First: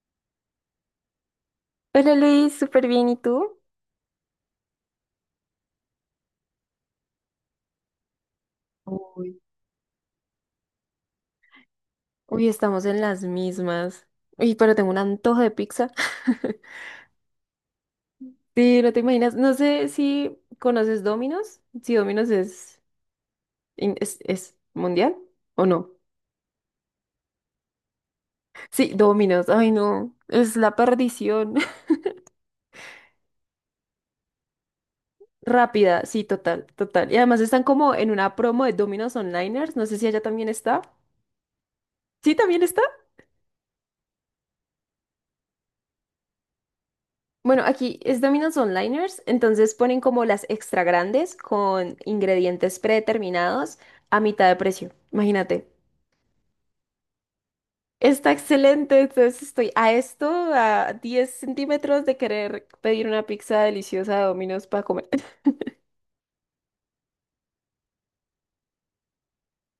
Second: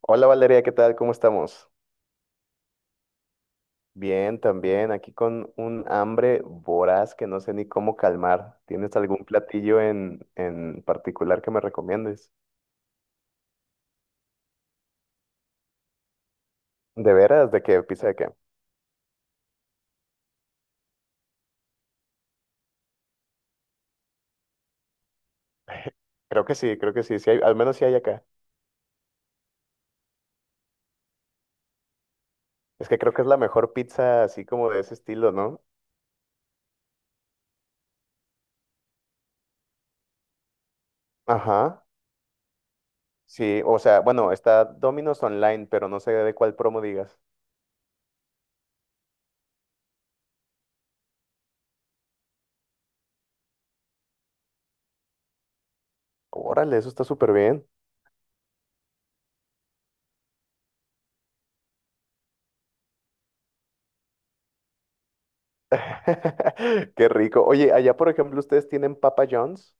Hola Valeria, ¿qué tal? ¿Cómo estamos? Hola Luis, súper bien, ¿y tú? Bien, también, aquí con un hambre voraz que no sé ni cómo calmar. ¿Tienes algún Uy. platillo en particular que me recomiendes? Uy, estamos en las mismas. Uy, pero tengo un antojo de pizza. ¿De veras? ¿De qué? ¿Pizza de qué? Sí, no te imaginas. No sé si conoces Domino's, si Domino's es, es mundial o no. Creo que sí, sí hay, al menos sí hay acá. Sí, Domino's, ay no, es la perdición. Es que creo que es la mejor pizza así como de ese estilo, ¿no? Rápida, sí, total, total. Y además están como en una promo de Domino's Onliners, no sé si allá también está. Ajá, Sí, también está. sí, o sea, bueno, está Domino's Online, pero no sé de cuál promo digas. Bueno, aquí es Domino's Onliners, entonces ponen como las extra grandes con ingredientes predeterminados a mitad de precio. Imagínate. Órale, eso está súper bien. Está excelente, entonces estoy a esto, a 10 centímetros de querer pedir una pizza deliciosa de Domino's para comer. Qué rico. Oye, allá por ejemplo, ¿ustedes tienen Papa John's?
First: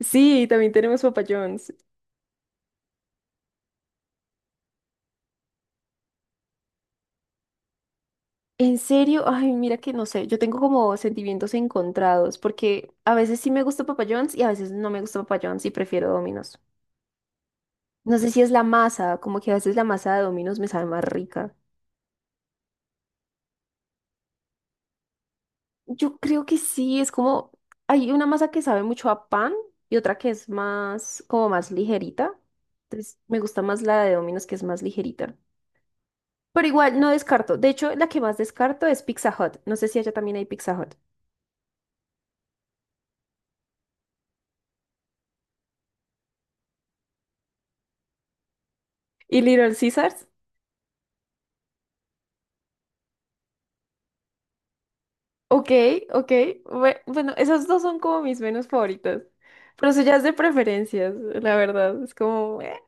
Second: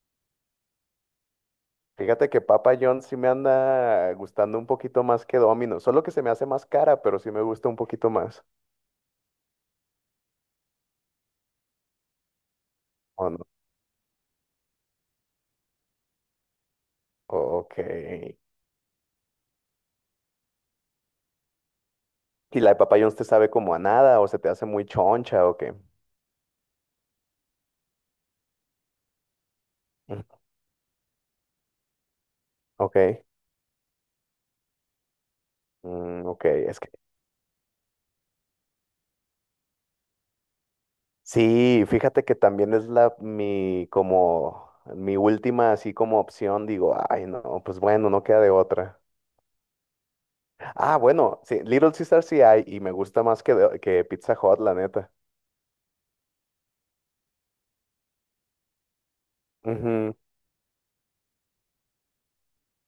Sí, también tenemos Papa John's. Fíjate que Papa John's sí me anda gustando un poquito más que Domino, solo que se me hace más cara, pero sí me gusta un poquito más. En serio, ay, mira que no sé, yo tengo como sentimientos encontrados, porque a ¿O veces no? sí me gusta Papa John's y a veces no me gusta Papa John's y prefiero Domino's. Ok. No sé si es la masa, como que a veces la masa de Domino's me sabe más rica. ¿Y la de Papa John's te sabe como a nada o se te hace muy choncha o qué? Yo creo que sí, es como, hay una masa que sabe mucho a pan y otra Mm, que es más, como más ligerita. Entonces, ok. me gusta más la de Domino's que es más ligerita. Mm, ok, Pero es que igual, no descarto. De hecho, la que más descarto es Pizza Hut. No sé si allá también hay Pizza Hut. sí, fíjate que también es la mi como mi última así como opción, digo, ay no, pues bueno, no queda de otra. ¿Y Little Caesars? Ah, bueno, sí, Little Caesar sí hay y me gusta más que Pizza Hut, la neta. Ok, ok. Bueno, esas dos son como mis menos favoritas. Pero eso Ujú. ya es de preferencias, la verdad. Es como.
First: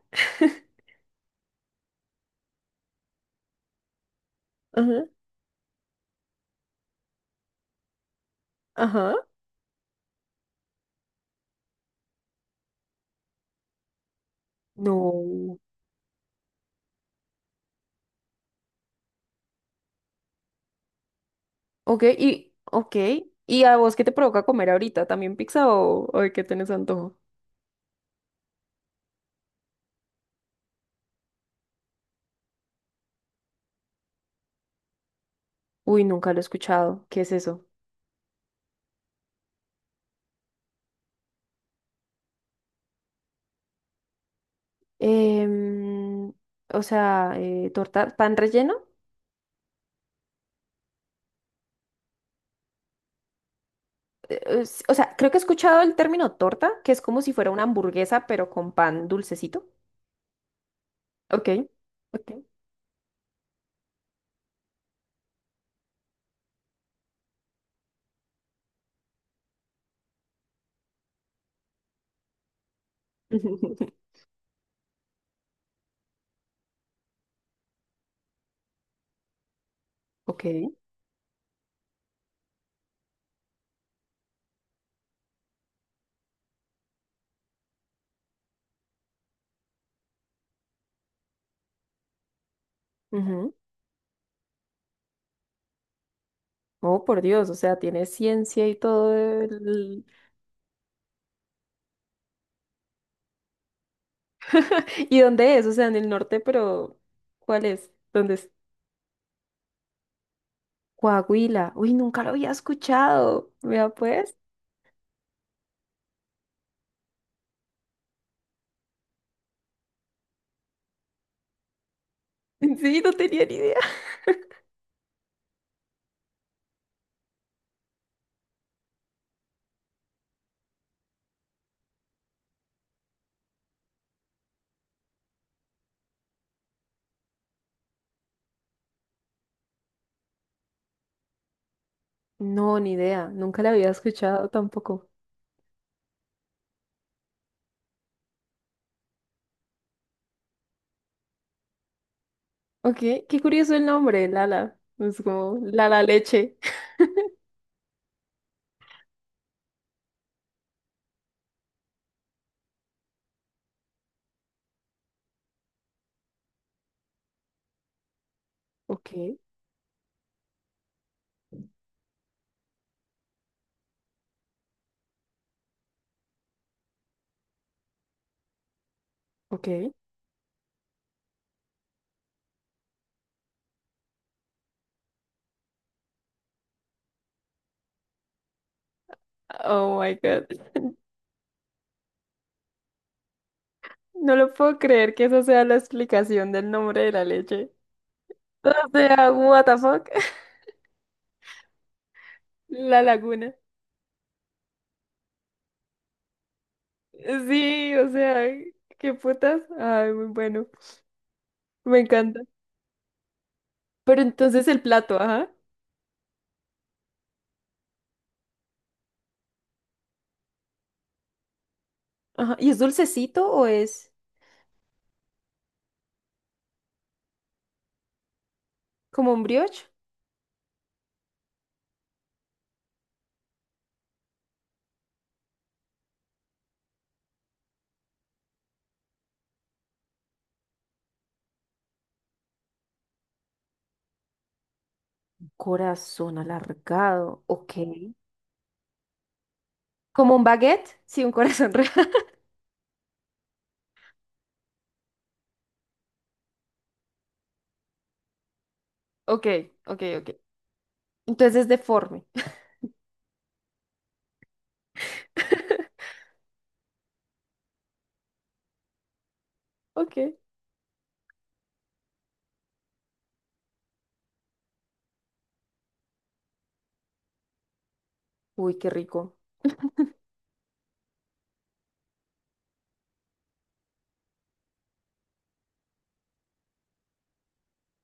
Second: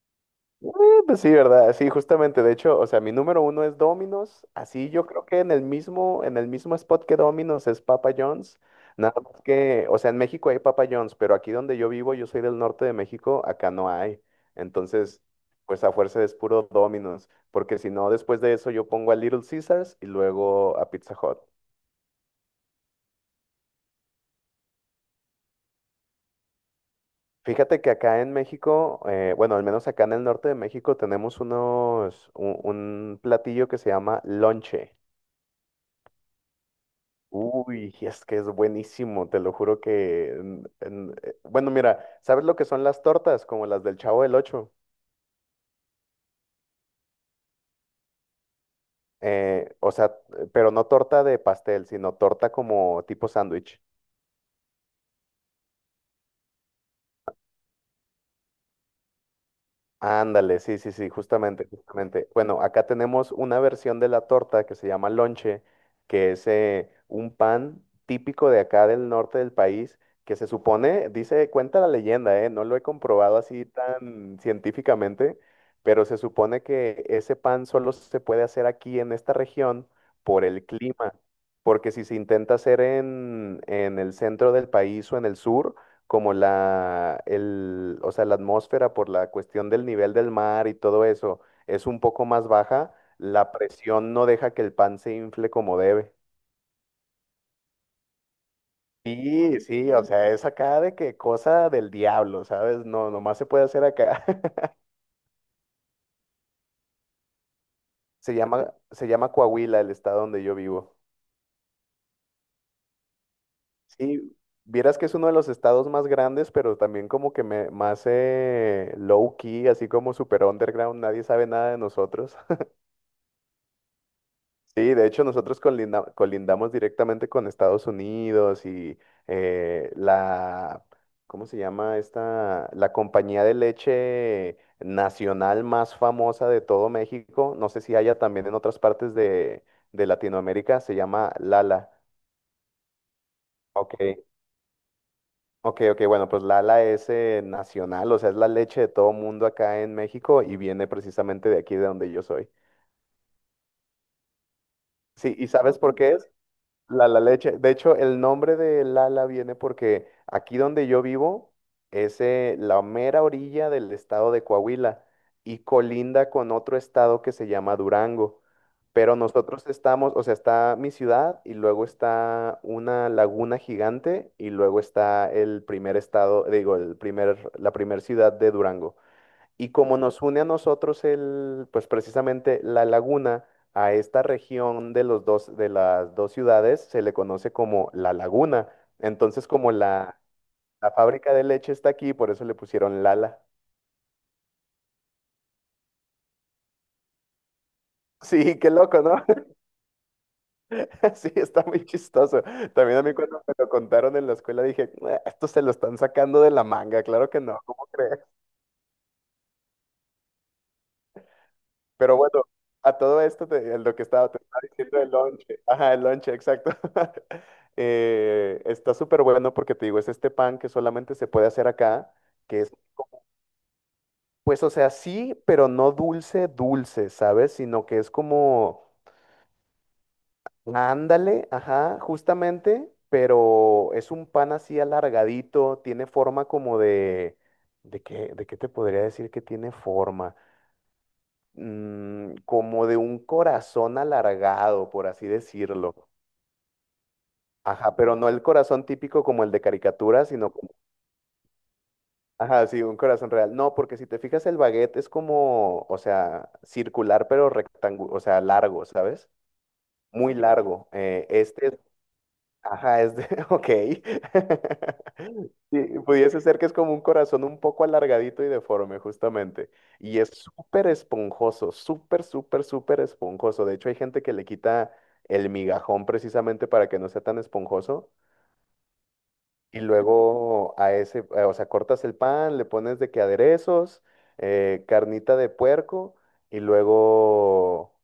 Eh, pues sí, ¿verdad? Sí, justamente, de hecho, o sea, mi número uno es Domino's, así Ajá. yo creo que en el mismo spot que Domino's es Papa John's, nada Ajá. más que, o sea, en México hay Papa John's, pero aquí donde yo vivo, yo soy del norte de México, acá no hay, entonces, No. pues a fuerza es puro Domino's, porque si no, después de eso yo pongo a Little Caesars y luego a Pizza Hut. Ok, y, ok. ¿Y a vos qué te provoca comer ahorita? ¿También pizza o de qué tenés antojo? Fíjate que acá en México, bueno, al menos acá en el norte de México tenemos unos, un platillo que se llama lonche. Uy, nunca lo he escuchado. ¿Qué es eso? Uy, es que es buenísimo, te lo juro que, bueno, mira, ¿sabes lo que son las tortas? Como las del Chavo del Ocho. Em, o sea, torta, pan relleno. O sea, pero no torta de pastel, sino torta como tipo sándwich. O sea, creo que he escuchado el término torta, que es como si fuera una hamburguesa, pero con pan dulcecito. Ándale, sí, sí, sí, Ok, justamente, justamente. ok. Bueno, acá tenemos una versión de la torta que se llama lonche, que es un pan típico de acá del norte del país, que se supone, dice, cuenta la leyenda, no lo he comprobado así tan científicamente, pero se supone que ese pan solo se puede hacer aquí en esta región Ok. por el clima, porque si se intenta hacer en el centro del país o en el sur, como o sea, la atmósfera por la cuestión del nivel del mar y todo eso es un poco más baja, la Ujú. presión no deja que el pan se infle como debe. Oh, por Dios, o sea, tiene ciencia y todo Sí, sí, o el- sea, es acá de que cosa del diablo, ¿sabes? No, nomás se puede hacer acá. ¿Y dónde es? O sea, en el norte, pero ¿cuál es? ¿Dónde Se es? llama, se llama Coahuila, el estado donde yo vivo. Coahuila. Uy, nunca lo había escuchado. Vea pues. Sí, vieras que es uno de los estados más grandes, pero también como que más low key, así como super underground, nadie sabe nada de nosotros. Sí, no tenía ni idea. Sí, de hecho nosotros colindamos directamente con Estados Unidos y eh, la, ¿cómo se llama esta? La compañía de leche nacional más famosa de todo México, no sé si haya también en otras partes de Latinoamérica, se llama Lala. No, ni idea. Nunca la había Ok, escuchado tampoco. ok, ok, bueno, pues Lala es nacional, o sea, es la leche de todo mundo acá en México y viene precisamente de aquí de donde yo soy. Ok, qué curioso el nombre, Lala. Es Sí, ¿y como sabes por Lala qué es? Leche. La La Leche. De hecho, el nombre de Lala viene porque aquí donde yo vivo es la mera orilla del estado de Coahuila y colinda con otro estado que se llama Durango. Ok, Pero nosotros estamos, o sea, está mi ciudad y luego está una laguna gigante y luego está el primer estado, digo, el primer, la primer ciudad de Durango. ok. Y como nos une a nosotros pues precisamente la laguna a esta región de los dos, de las dos ciudades, se le conoce como la laguna. Entonces, como Oh my la, God. la fábrica de leche está aquí, por eso le pusieron Lala. No lo puedo creer que esa sea la explicación del nombre de la leche. Sí, qué O loco, ¿no? sea, what the fuck. Sí, está muy chistoso. También La a mí cuando laguna. me lo contaron en la escuela dije, "Ah, esto se lo están sacando de la manga, claro que no, ¿cómo Sí, o crees?" sea, qué putas. Ay, muy bueno. Me Pero encanta. bueno, a todo esto, Pero te estaba entonces el diciendo el plato, ajá. lonche. Ajá, el lonche, exacto. Está súper bueno porque te digo, es este pan que solamente se puede hacer acá, Ajá. que ¿Y es, es dulcecito o es? pues, o sea, sí, pero no dulce, dulce, ¿sabes? Sino que es como, ¿Como un brioche? ándale, ajá, justamente, pero es un pan así alargadito, tiene forma como de, ¿de qué te podría decir que tiene forma? Como de un corazón alargado, por así decirlo. Corazón alargado, ok. Ajá, pero no el corazón típico como el de caricatura, ¿Como un sino como, baguette? Sí, un corazón real. ajá, sí, un corazón real. No, porque si te fijas el baguette es como, o sea, circular pero rectangular, o sea, largo, ¿sabes? Ok, ok, ok. Muy largo. Entonces es Este es deforme. Ajá, es de. Ok. Sí, pudiese ser que es como un corazón un poco alargadito y deforme, justamente. Y es Ok. súper esponjoso, súper, súper, súper esponjoso. De hecho, hay gente que le quita el migajón precisamente para que no sea tan esponjoso. Uy, qué rico. Y luego o sea, cortas el pan, le pones de que aderezos, carnita de puerco, y luego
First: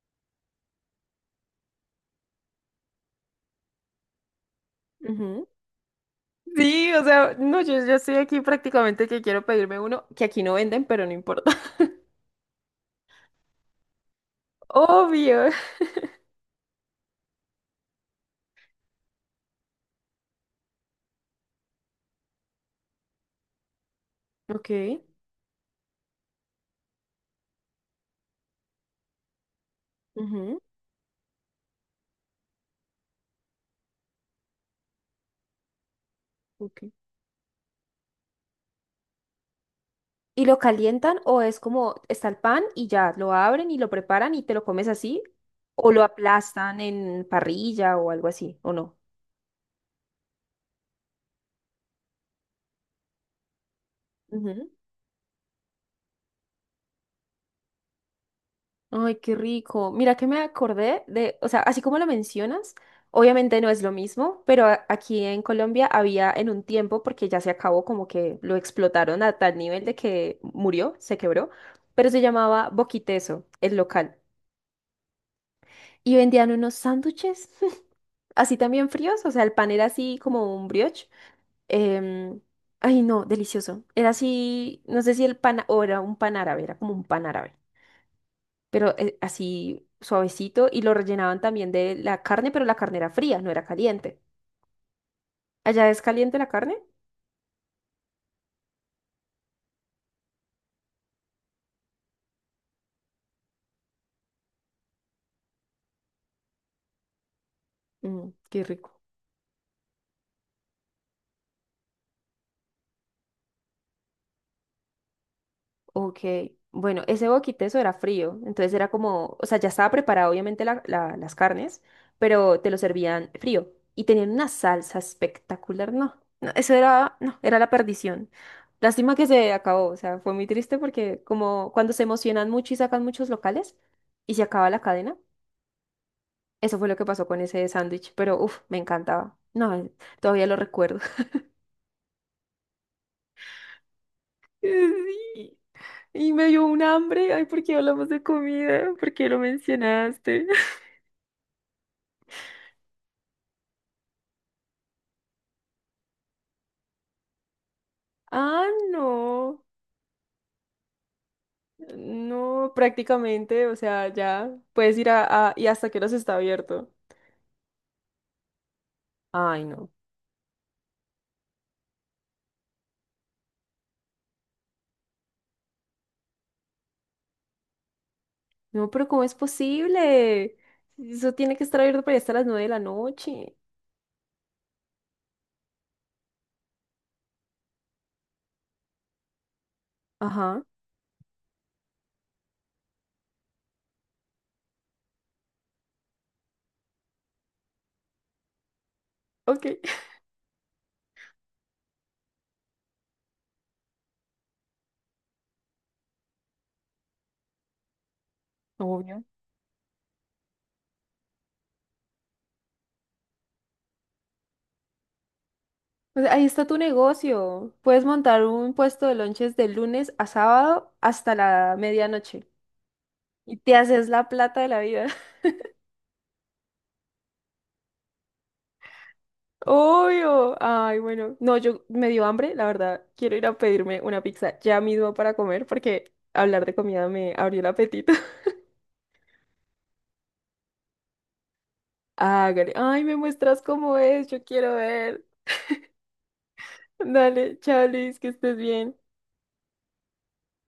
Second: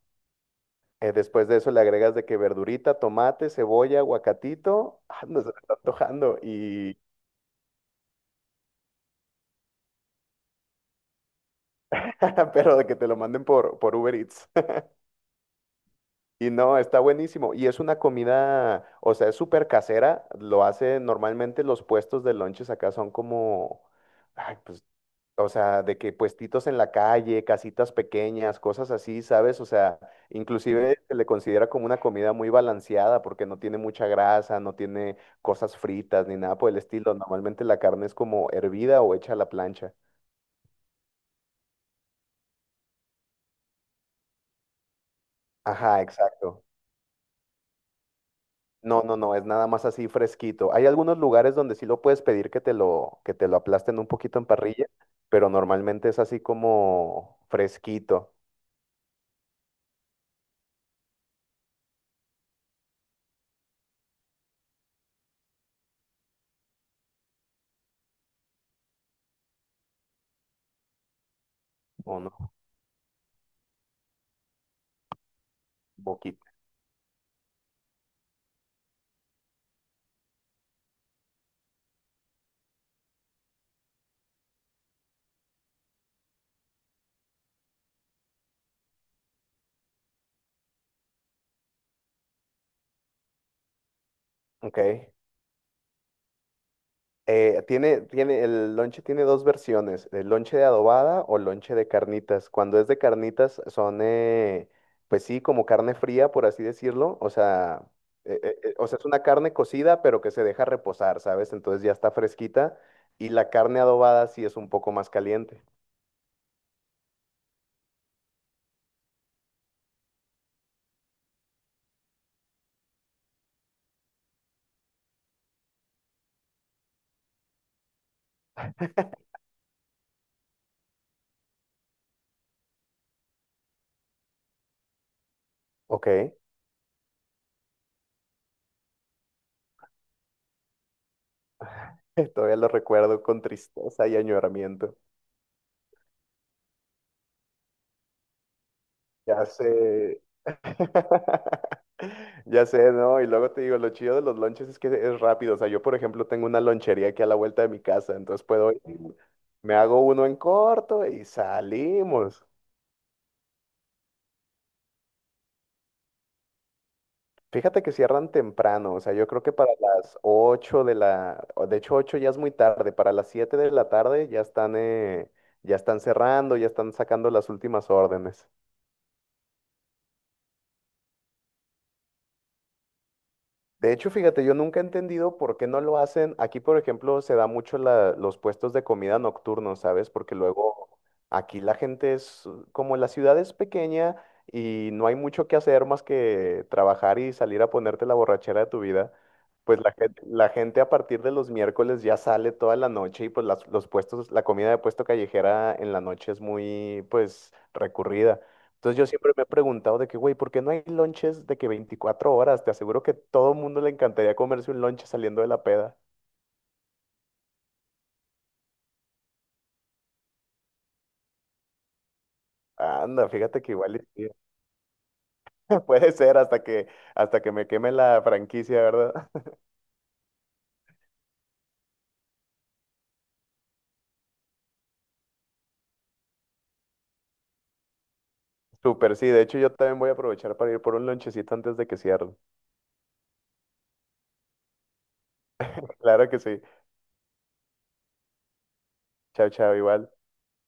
después de eso le agregas de que verdurita, tomate, cebolla, aguacatito. Ah, no Ujú. se me está antojando. Sí, Y. o sea, no, yo estoy aquí prácticamente que quiero pedirme uno que aquí no venden, pero no importa. Pero de que te lo manden por Uber Eats. Obvio. Y no, está buenísimo. Y es una comida, o sea, es súper casera. Lo hace normalmente los puestos de lonches acá son como, ay, Ok. pues. O sea, de que puestitos en la calle, casitas pequeñas, cosas así, ¿sabes? O sea, Ujú, inclusive se le considera como una comida muy balanceada porque no tiene mucha grasa, no tiene cosas fritas ni nada por el ok. estilo. Normalmente la carne es como hervida o hecha a la plancha. ¿Y lo calientan o es como está el pan y ya lo abren y lo preparan y te lo comes así? ¿O lo Ajá, exacto. aplastan en parrilla o algo así? ¿O no? No, no, no, es nada más así fresquito. Hay algunos lugares donde sí lo puedes pedir que te lo aplasten un poquito en parrilla, pero normalmente es así como fresquito Ay, qué rico. Mira que me acordé de, o sea, así como lo mencionas, obviamente no es lo mismo, pero aquí en Colombia había en un tiempo, porque ya se acabó, como que lo explotaron a tal nivel de que murió, se quebró, pero se o no, llamaba Boquiteso, el local. Y poquito. vendían unos sándwiches así también fríos, o sea, el pan era así como un brioche. em, Ay, no, delicioso. Era así, no sé si el pan, o era un pan árabe, era como un pan árabe pero así suavecito y lo rellenaban también de la carne, pero la carne era fría, no era caliente. Ok. ¿Allá es caliente la carne? El lonche tiene dos versiones, el lonche de adobada o lonche de carnitas. Cuando es de carnitas son, pues sí, como carne fría, por así decirlo. Mm, qué O sea, rico. es una carne cocida, pero que se deja reposar, ¿sabes? Entonces ya está fresquita. Y la carne adobada sí es un poco más caliente. Ok, bueno, ese boquiteso era frío, entonces era como, o sea, ya estaba preparado obviamente las carnes, pero te lo servían frío y tenían una salsa espectacular, no, no, eso era, no, era la perdición. Lástima que se acabó, o sea, fue muy triste porque como cuando se emocionan mucho y sacan muchos locales y se acaba la cadena. Ok, Eso fue lo que pasó con ese sándwich, pero uff, me encantaba. No, todavía lo recuerdo. todavía lo recuerdo con tristeza y añoramiento. Sí, y me dio un hambre. Ay, ¿por qué hablamos de comida? ¿Por qué lo Ya sé. mencionaste? Ya sé, ¿no? Y luego te digo, lo chido de los lonches es que es rápido. O sea, yo, por ejemplo, tengo una lonchería aquí a la vuelta de mi casa, entonces Ah, puedo ir, no. me hago uno en corto y salimos. No, prácticamente, o sea, ya puedes ir y hasta que hora se está abierto. Fíjate que cierran temprano, o sea, yo creo que Ay, para no. las 8 de la, o de hecho 8 ya es muy tarde, para las 7 de la tarde ya están cerrando, ya están sacando las últimas órdenes. No, pero ¿cómo es posible? Eso tiene que estar abierto para allá hasta las 9 de la noche. De hecho, fíjate, yo nunca he entendido por qué no lo hacen. Aquí, por ejemplo, se da mucho los puestos de comida nocturnos, ¿sabes? Porque Ajá. luego aquí como la ciudad es pequeña y no hay mucho que hacer más que trabajar y salir a ponerte la borrachera de tu vida, Ok. pues la gente, la gente a partir de los miércoles ya sale toda la noche y pues los puestos, la comida de puesto callejera en la noche es muy, pues, recurrida. Entonces yo Obvio. siempre me he preguntado de que, güey, ¿por qué no hay lonches de que 24 horas? Te aseguro que todo el mundo le encantaría comerse un lonche saliendo de la peda. Pues ahí está tu negocio. Puedes montar un puesto de lonches de lunes a sábado hasta la medianoche. Anda, Y fíjate que te igual haces y sí, la plata de la vida. puede ser hasta que me queme la franquicia, ¿verdad? Obvio. Ay, bueno. No, yo me dio hambre, la verdad. Quiero ir a pedirme una pizza ya mismo para comer porque hablar de comida me abrió el apetito. Súper, sí. De hecho, yo también voy a aprovechar para ir por un lonchecito antes de que cierre. Hágale. Ay, me muestras cómo es. Yo quiero ver. Claro que sí. Dale, chao, Luis, que estés bien. Chao, chao, igual.